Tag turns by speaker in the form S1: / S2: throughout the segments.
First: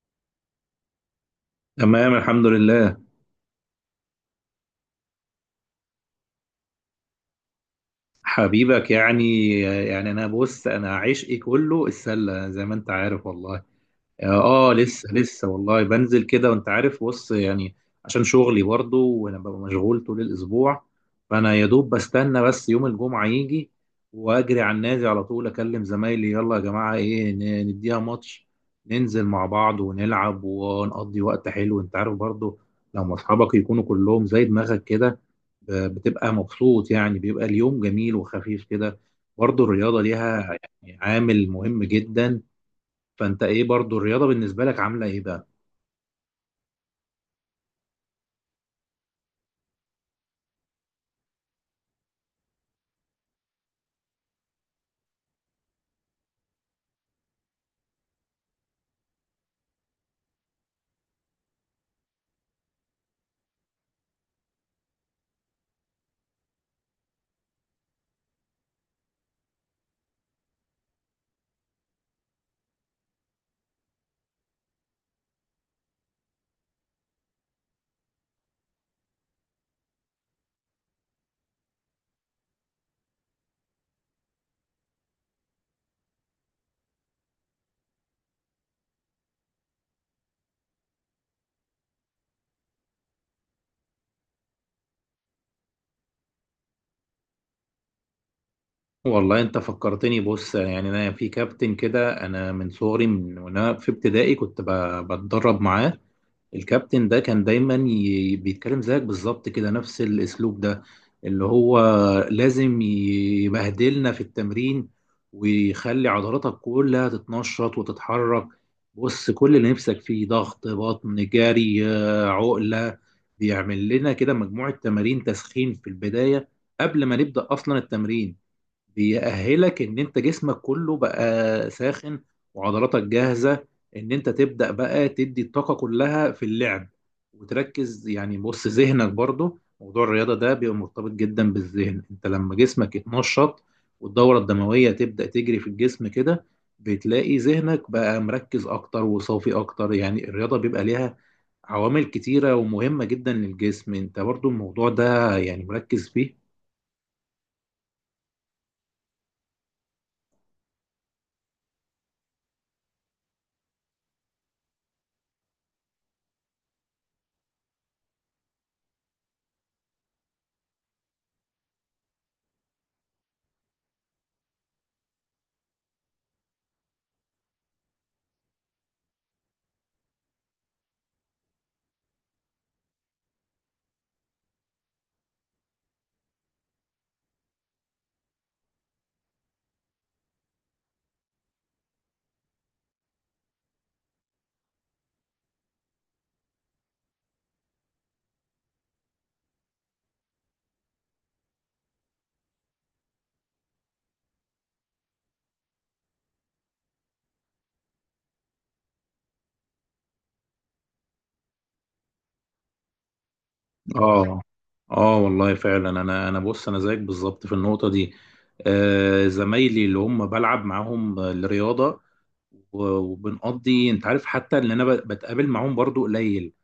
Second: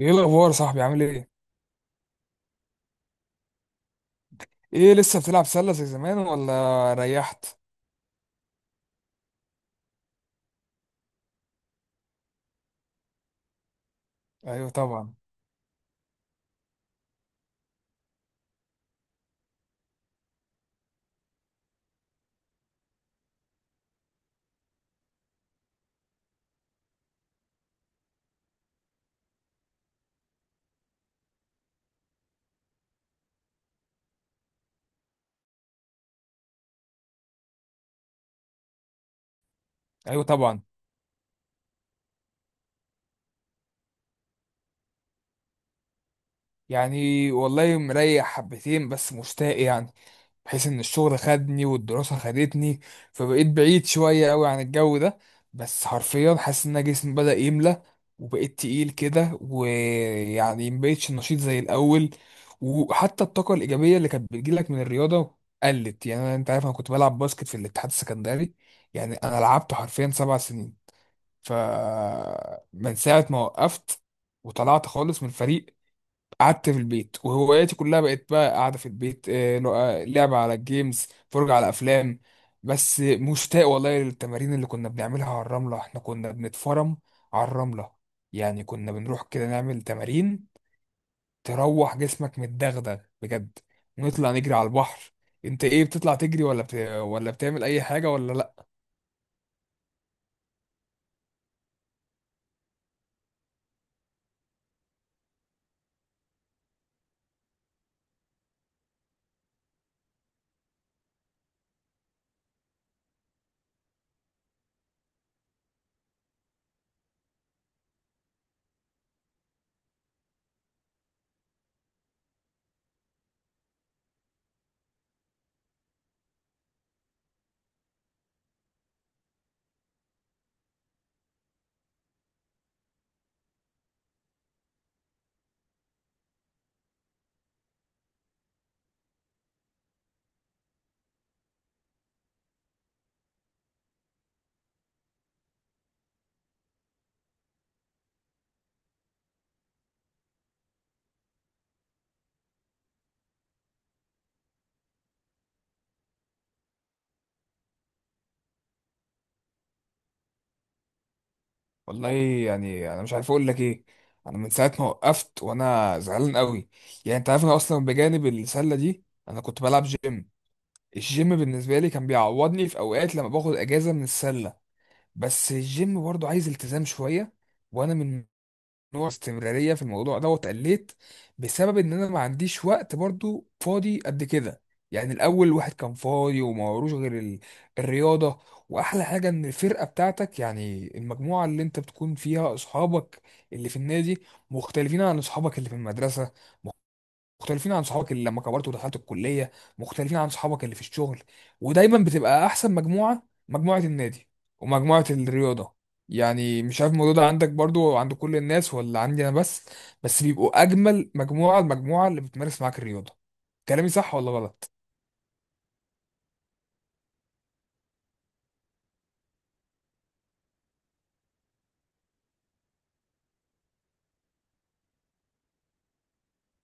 S1: ايه الاخبار يا صاحبي؟ عامل ايه؟
S2: تمام، الحمد لله.
S1: ايه لسه بتلعب سله زي زمان ولا ريحت؟
S2: حبيبك، يعني بص انا عشقي كله السله زي ما انت عارف والله.
S1: ايوه
S2: اه، لسه
S1: طبعا.
S2: لسه والله بنزل كده وانت عارف، بص يعني. عشان شغلي برضه وانا ببقى مشغول طول الاسبوع، فانا يا دوب بستنى بس يوم الجمعه يجي، واجري على النادي على طول، اكلم زمايلي: يلا يا جماعه، ايه، نديها ماتش، ننزل مع بعض ونلعب ونقضي وقت حلو. انت عارف برضه، لما اصحابك يكونوا كلهم زي دماغك كده، بتبقى مبسوط يعني، بيبقى اليوم جميل وخفيف كده. برضه الرياضة
S1: ايوه
S2: ليها
S1: طبعا.
S2: يعني عامل مهم جدا. فانت ايه، برضه الرياضة بالنسبة لك عاملة ايه بقى؟
S1: يعني والله مريح حبتين بس مشتاق، يعني بحيث ان الشغل خدني والدراسة خدتني، فبقيت بعيد شوية قوي عن الجو ده. بس حرفيا حاسس ان أنا جسمي بدأ يملى وبقيت تقيل كده، ويعني مبقتش نشيط زي الاول. وحتى الطاقة الإيجابية اللي كانت بتجيلك من الرياضة قلت. يعني أنا، أنت عارف، أنا كنت بلعب باسكت في الاتحاد السكندري، يعني أنا لعبت حرفيا 7 سنين. ف من ساعة ما وقفت وطلعت خالص من الفريق، قعدت في البيت وهواياتي كلها بقت بقى قاعدة في البيت. لعبة على الجيمز، فرجة على أفلام. بس مشتاق والله للتمارين اللي كنا بنعملها على الرملة. احنا كنا بنتفرم على الرملة. يعني كنا بنروح كده نعمل تمارين تروح جسمك متدغدغ بجد، ونطلع نجري على البحر. انت ايه، بتطلع تجري ولا بتعمل اي حاجة ولا لا؟
S2: والله انت فكرتني. بص يعني انا في كابتن كده، انا من صغري، من وانا في ابتدائي كنت بتدرب معاه. الكابتن ده كان دايما بيتكلم زيك بالظبط كده، نفس الاسلوب ده، اللي هو لازم يبهدلنا في التمرين ويخلي عضلاتك كلها تتنشط وتتحرك. بص، كل اللي نفسك فيه: ضغط بطن، جري، آه، عقلة. بيعمل لنا كده مجموعة تمارين تسخين في البداية قبل ما نبدأ أصلا التمرين، بيأهلك ان انت جسمك كله بقى ساخن وعضلاتك جاهزة ان انت تبدأ بقى تدي الطاقة كلها في اللعب وتركز. يعني بص، ذهنك برضو، موضوع الرياضة ده بيبقى مرتبط جدا بالذهن. انت لما جسمك يتنشط والدورة الدموية تبدأ تجري في الجسم كده، بتلاقي ذهنك بقى مركز اكتر وصافي اكتر. يعني الرياضة بيبقى ليها عوامل كتيرة ومهمة جدا للجسم. انت برضو الموضوع ده يعني مركز فيه.
S1: والله يعني انا مش عارف اقول لك ايه. انا من ساعة ما وقفت وانا زعلان قوي. يعني انت عارف انا اصلا بجانب السلة دي انا كنت بلعب جيم. الجيم بالنسبة لي كان بيعوضني في أوقات لما باخد أجازة من السلة. بس الجيم برضو عايز التزام شوية، وأنا من نوع استمرارية في الموضوع ده واتقليت بسبب إن أنا ما عنديش وقت برضو فاضي قد كده. يعني الأول الواحد كان فاضي وما وروش غير الرياضة. وأحلى حاجة إن الفرقة بتاعتك، يعني المجموعة اللي أنت بتكون فيها أصحابك اللي في النادي، مختلفين عن أصحابك اللي في المدرسة، مختلفين عن صحابك اللي لما كبرت ودخلت الكلية، مختلفين عن صحابك اللي في الشغل. ودايما بتبقى أحسن مجموعة، مجموعة النادي ومجموعة الرياضة. يعني مش عارف الموضوع ده عندك برضو، عند كل الناس، ولا عندي أنا بس، بس بيبقوا أجمل مجموعة المجموعة اللي بتمارس معاك الرياضة. كلامي صح ولا
S2: اه.
S1: غلط؟
S2: اه والله فعلا، انا بص انا زيك بالظبط في النقطه دي. آه، زمايلي اللي هم بلعب معاهم الرياضه وبنقضي، انت عارف، حتى ان انا بتقابل معاهم برضو قليل،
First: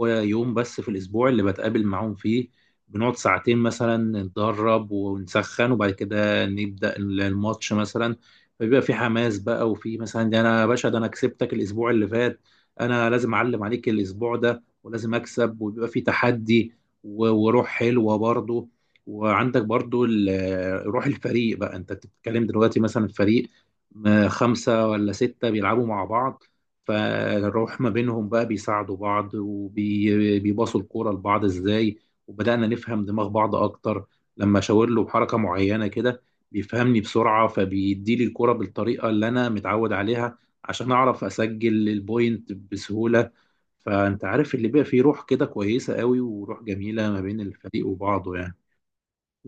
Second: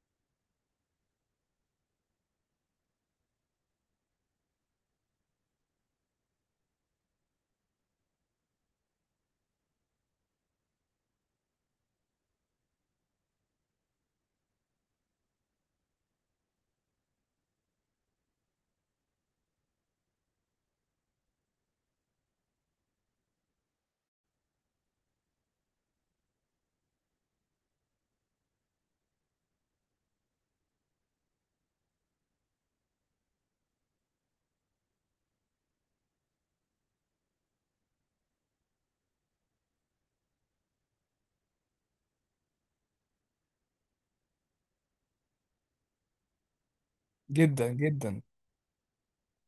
S2: هو يوم بس في الاسبوع اللي بتقابل معاهم فيه. بنقعد ساعتين مثلا، نتدرب ونسخن وبعد كده نبدا الماتش مثلا. فبيبقى في حماس بقى، وفي مثلا: ده انا يا باشا، ده انا كسبتك الاسبوع اللي فات، انا لازم اعلم عليك الاسبوع ده ولازم اكسب، وبيبقى في تحدي وروح حلوه برضه. وعندك برضه روح الفريق بقى. انت بتتكلم دلوقتي مثلا فريق خمسه ولا سته بيلعبوا مع بعض، فالروح ما بينهم بقى، بيساعدوا بعض وبيباصوا الكوره لبعض ازاي. وبدانا نفهم دماغ بعض اكتر، لما اشاور له بحركه معينه كده بيفهمني بسرعه، فبيديلي الكوره بالطريقه اللي انا متعود عليها عشان اعرف اسجل البوينت بسهوله. فانت عارف، اللي بيبقى فيه روح كده كويسه قوي وروح جميله ما بين
S1: جدا
S2: الفريق
S1: جدا.
S2: وبعضه يعني.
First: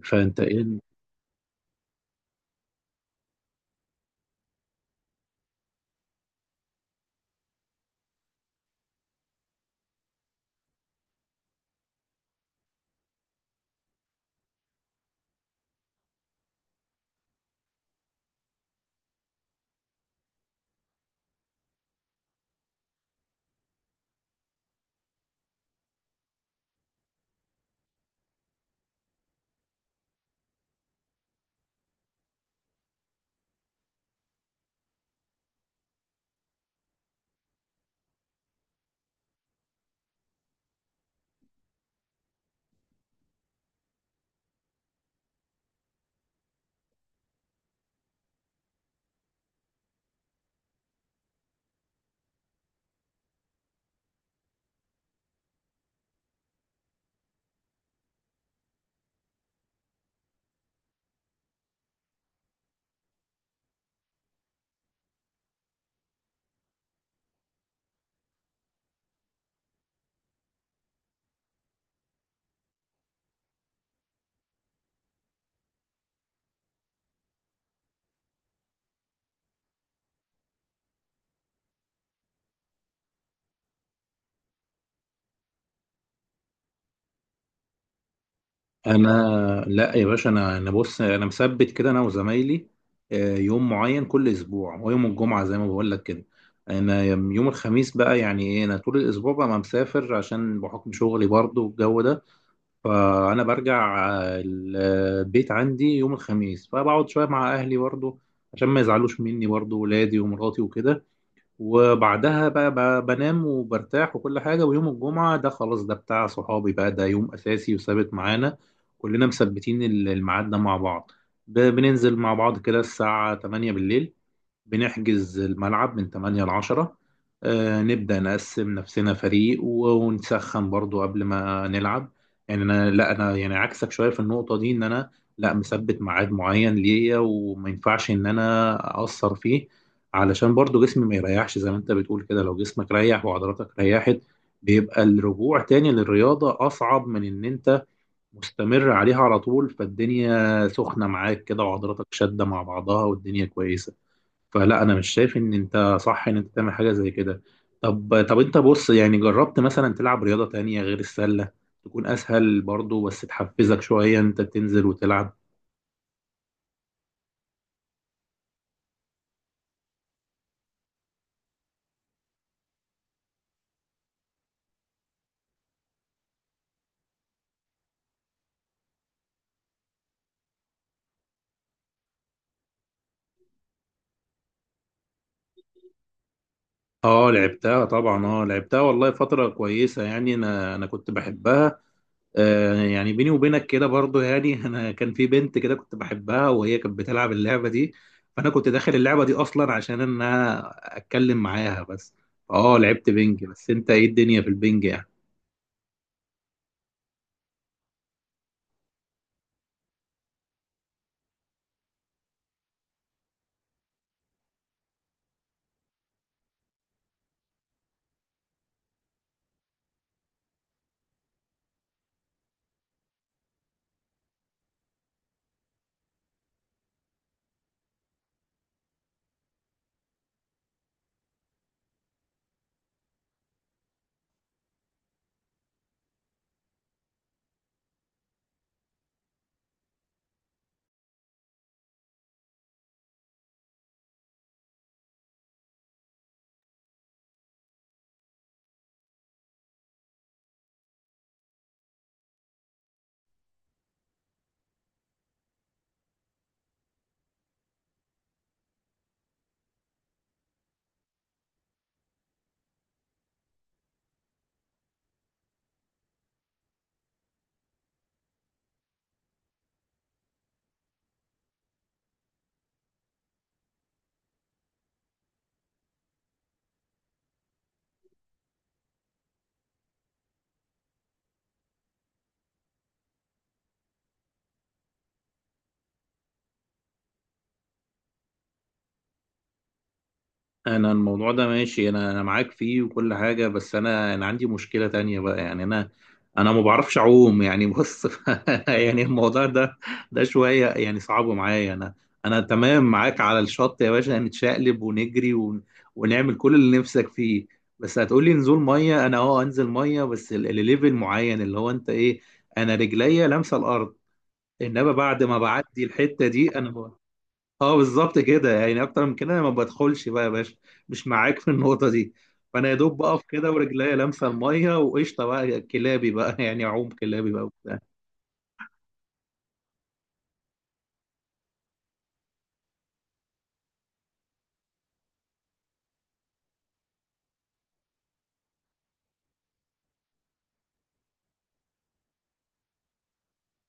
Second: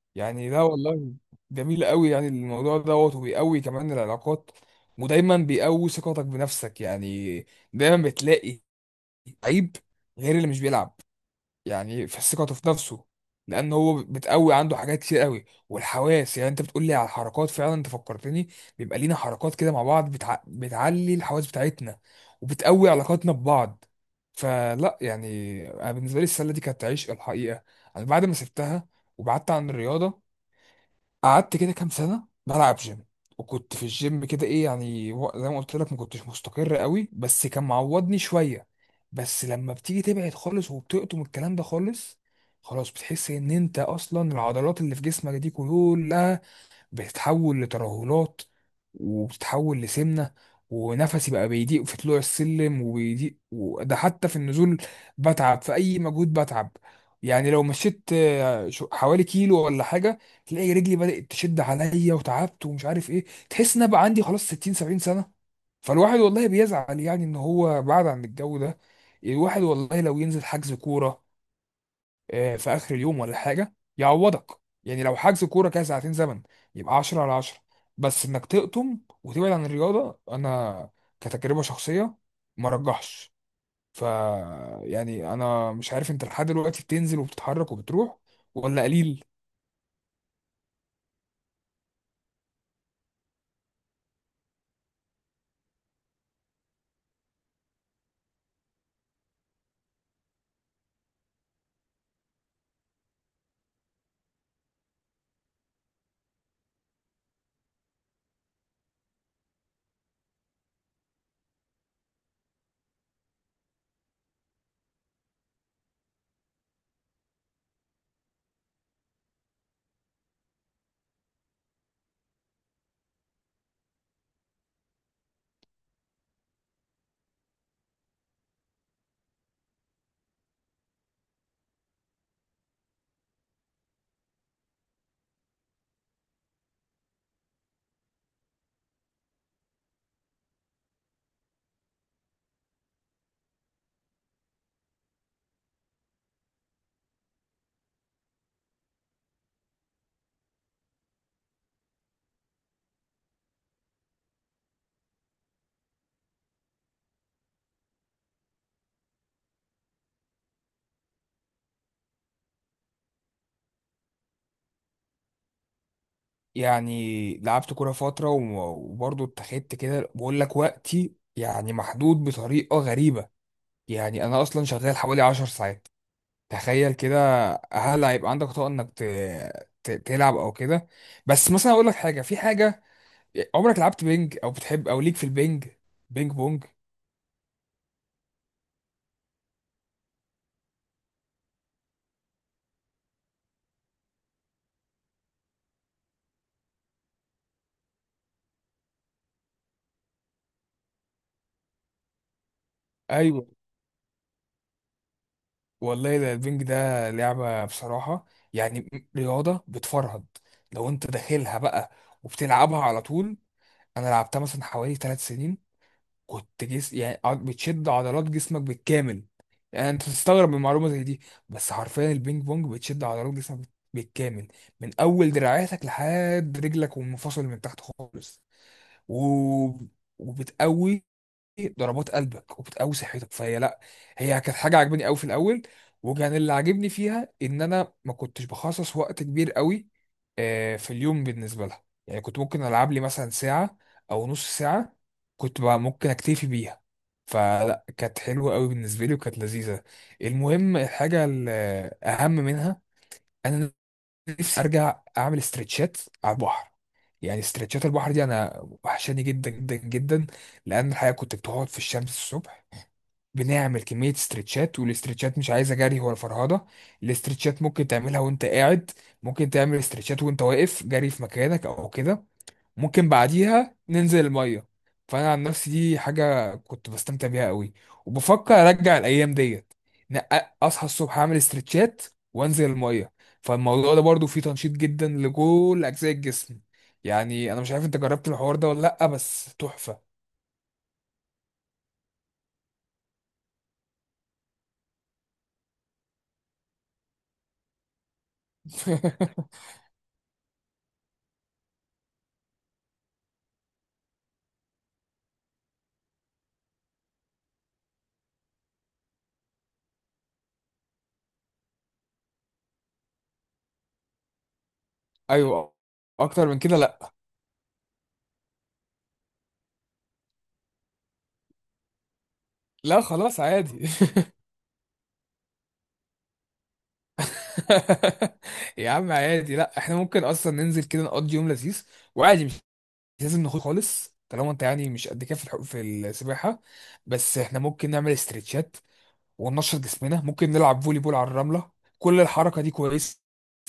S2: فانت
S1: يعني لا
S2: ايه؟
S1: والله، جميل قوي. يعني الموضوع دوت وبيقوي كمان العلاقات، ودايما بيقوي ثقتك بنفسك. يعني دايما بتلاقي لعيب غير اللي مش بيلعب، يعني في ثقته في نفسه، لان هو بتقوي عنده حاجات كتير قوي. والحواس، يعني انت بتقول لي على الحركات، فعلا انت فكرتني. بيبقى لينا حركات كده مع بعض بتعلي الحواس بتاعتنا وبتقوي علاقاتنا ببعض. فلا يعني، انا بالنسبه لي السله دي كانت عشق الحقيقه. انا بعد ما سبتها وبعدت عن الرياضه، قعدت كده كام سنة بلعب جيم. وكنت في الجيم كده ايه، يعني زي ما قلت لك، ما كنتش مستقر قوي بس كان معوضني شوية. بس لما بتيجي تبعد خالص وبتقطم الكلام ده خالص، خلاص بتحس ان انت اصلا العضلات اللي في جسمك دي كلها بتتحول لترهلات وبتتحول لسمنة. ونفسي بقى بيضيق في طلوع السلم وبيضيق وده حتى في النزول. بتعب في أي مجهود بتعب. يعني لو مشيت حوالي كيلو ولا حاجة، تلاقي رجلي بدأت تشد عليا وتعبت ومش عارف ايه. تحس ان أنا بقى عندي خلاص 60 70 سنة. فالواحد والله بيزعل يعني ان هو بعد عن الجو ده. الواحد والله لو ينزل حجز كورة في اخر اليوم ولا حاجه يعوضك، يعني لو حجز كوره كده ساعتين زمن، يبقى 10 على 10. بس انك تقطم وتبعد عن الرياضه، انا كتجربه شخصيه ما رجحش. ف يعني انا مش عارف، انت لحد دلوقتي بتنزل وبتتحرك وبتروح ولا قليل؟
S2: انا، لا يا باشا، انا بص انا مثبت كده انا وزمايلي آه، يوم معين كل اسبوع، هو يوم الجمعه زي ما بقول لك كده. انا يوم الخميس بقى يعني ايه، انا طول الاسبوع بقى ما مسافر عشان بحكم شغلي برضه والجو ده. فانا برجع آه، البيت عندي يوم الخميس، فبقعد شويه مع اهلي برضه عشان ما يزعلوش مني برضه، ولادي ومراتي وكده. وبعدها بقى بنام وبرتاح وكل حاجة. ويوم الجمعة ده خلاص، ده بتاع صحابي بقى، ده يوم أساسي وثابت معانا كلنا، مثبتين الميعاد ده مع بعض. بننزل مع بعض كده الساعة 8 بالليل، بنحجز الملعب من 8 ل 10. آه، نبدأ نقسم نفسنا فريق ونسخن برضو قبل ما نلعب. يعني انا، لا انا يعني عكسك شوية في النقطة دي، ان انا، لا، مثبت ميعاد معين ليا وما ينفعش ان انا اقصر فيه، علشان برضو جسمي ما يريحش. زي ما انت بتقول كده، لو جسمك ريح وعضلاتك ريحت، بيبقى الرجوع تاني للرياضة أصعب من إن أنت مستمر عليها على طول. فالدنيا سخنة معاك كده وعضلاتك شادة مع بعضها والدنيا كويسة. فلا، انا مش شايف ان انت صح ان انت تعمل حاجه زي كده. طب، طب انت بص، يعني جربت مثلا تلعب رياضه تانية غير السله؟ تكون اسهل برضو بس تحفزك شويه انت تنزل وتلعب.
S1: يعني لعبت كوره فتره وبرضه اتخذت كده بقول لك، وقتي يعني محدود بطريقه غريبه. يعني انا اصلا شغال حوالي 10 ساعات، تخيل كده. هل هيبقى عندك طاقة انك تلعب او كده؟ بس مثلا اقول لك حاجة في حاجة، عمرك لعبت بينج او بتحب او ليك في البينج؟ بينج بونج؟
S2: اه لعبتها طبعا، اه لعبتها والله فتره كويسه، يعني انا كنت بحبها. آه يعني بيني وبينك كده برضو يعني انا كان في بنت كده كنت بحبها وهي كانت بتلعب اللعبه دي، فانا كنت داخل اللعبه دي اصلا عشان ان انا اتكلم معاها بس. اه لعبت بينج.
S1: ايوه
S2: بس انت، ايه الدنيا في البينج؟
S1: والله، ده البينج ده لعبة بصراحة، يعني رياضة بتفرهد لو انت داخلها بقى وبتلعبها على طول. انا لعبتها مثلا حوالي 3 سنين. كنت بتشد عضلات جسمك بالكامل. يعني انت تستغرب من معلومه زي دي، بس حرفيا البينج بونج بتشد عضلات جسمك بالكامل من اول دراعاتك لحد رجلك والمفاصل من تحت خالص و... وبتقوي ضربات قلبك وبتقوي صحتك. فهي لا، هي كانت حاجه عجباني قوي في الاول. وكان اللي عاجبني فيها ان انا ما كنتش بخصص وقت كبير قوي في اليوم بالنسبه لها. يعني كنت ممكن العب لي مثلا ساعه او نص ساعه، كنت بقى ممكن اكتفي بيها. فلا كانت حلوه قوي بالنسبه لي وكانت لذيذه. المهم الحاجه الاهم منها، انا نفسي ارجع اعمل استرتشات على البحر. يعني استرتشات البحر دي انا وحشاني جدا جدا جدا، لان الحقيقه كنت بتقعد في الشمس الصبح، بنعمل كميه استرتشات. والاسترتشات مش عايزه جري ولا فرهده، الاسترتشات ممكن تعملها وانت قاعد، ممكن تعمل استرتشات وانت واقف جري في مكانك او كده، ممكن بعديها ننزل المية. فأنا عن نفسي دي حاجة كنت بستمتع بيها قوي، وبفكر أرجع الأيام ديت. إن أصحى الصبح أعمل استرتشات وأنزل المية. فالموضوع ده برضو فيه تنشيط جدا لكل أجزاء الجسم. يعني أنا مش عارف أنت جربت الحوار ده ولا لأ، بس تحفة.
S2: انا الموضوع ده ماشي، انا معاك فيه وكل حاجه، بس انا عندي مشكله تانية بقى، يعني انا، انا ما بعرفش اعوم. يعني بص يعني الموضوع ده، ده شويه يعني صعب معايا. انا، انا تمام معاك على الشط يا باشا، نتشقلب ونجري ونعمل كل اللي نفسك فيه. بس هتقولي نزول ميه، انا اه انزل ميه، بس الليفل معين اللي هو انت ايه، انا رجليا لامسه الارض. انما بعد ما
S1: أيوه،
S2: بعدي الحته
S1: أكتر
S2: دي،
S1: من
S2: انا...
S1: كده لأ.
S2: اه بالظبط كده. يعني اكتر من كده انا ما بدخلش بقى يا باشا، مش معاك في النقطه دي. فانا يا دوب
S1: لا
S2: بقف
S1: خلاص
S2: كده
S1: عادي.
S2: ورجليا لامسه الميه وقشطه بقى كلابي بقى يعني اعوم كلابي بقى وبتاع.
S1: يا عم عادي لأ، إحنا ممكن أصلا ننزل كده نقضي يوم لذيذ وعادي. لازم نخوض خالص طالما انت يعني مش قد كده في في السباحه. بس احنا ممكن نعمل استرتشات وننشط جسمنا، ممكن نلعب فولي بول على الرمله. كل الحركه دي كويسه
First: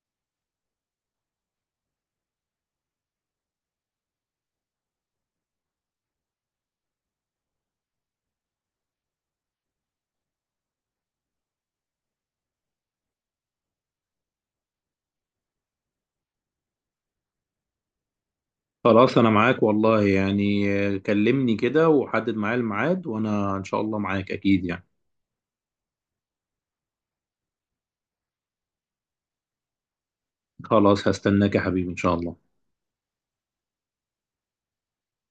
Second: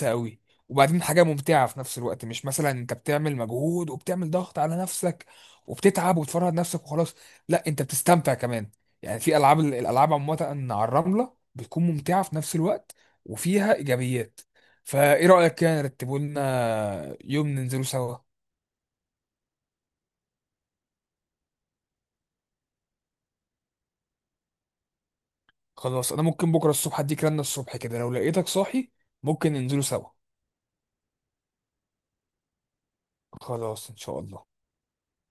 S1: قوي، وبعدين حاجه ممتعه في نفس الوقت. مش مثلا انت بتعمل مجهود وبتعمل ضغط على نفسك وبتتعب وتفرهد نفسك وخلاص، لا انت بتستمتع كمان. يعني في العاب، الالعاب عامه على الرمله بتكون ممتعه في نفس الوقت وفيها ايجابيات. فايه رايك كده نرتبه لنا يوم ننزله سوا؟
S2: خلاص، انا معاك والله، يعني آه، كلمني كده وحدد معايا الميعاد وانا ان شاء الله معاك اكيد يعني.
S1: خلاص انا ممكن بكره الصبح اديك رنه الصبح كده لو لقيتك صاحي، ممكن ننزلوا سوا.
S2: خلاص، هستناك يا حبيبي ان شاء الله.
S1: خلاص ان شاء الله.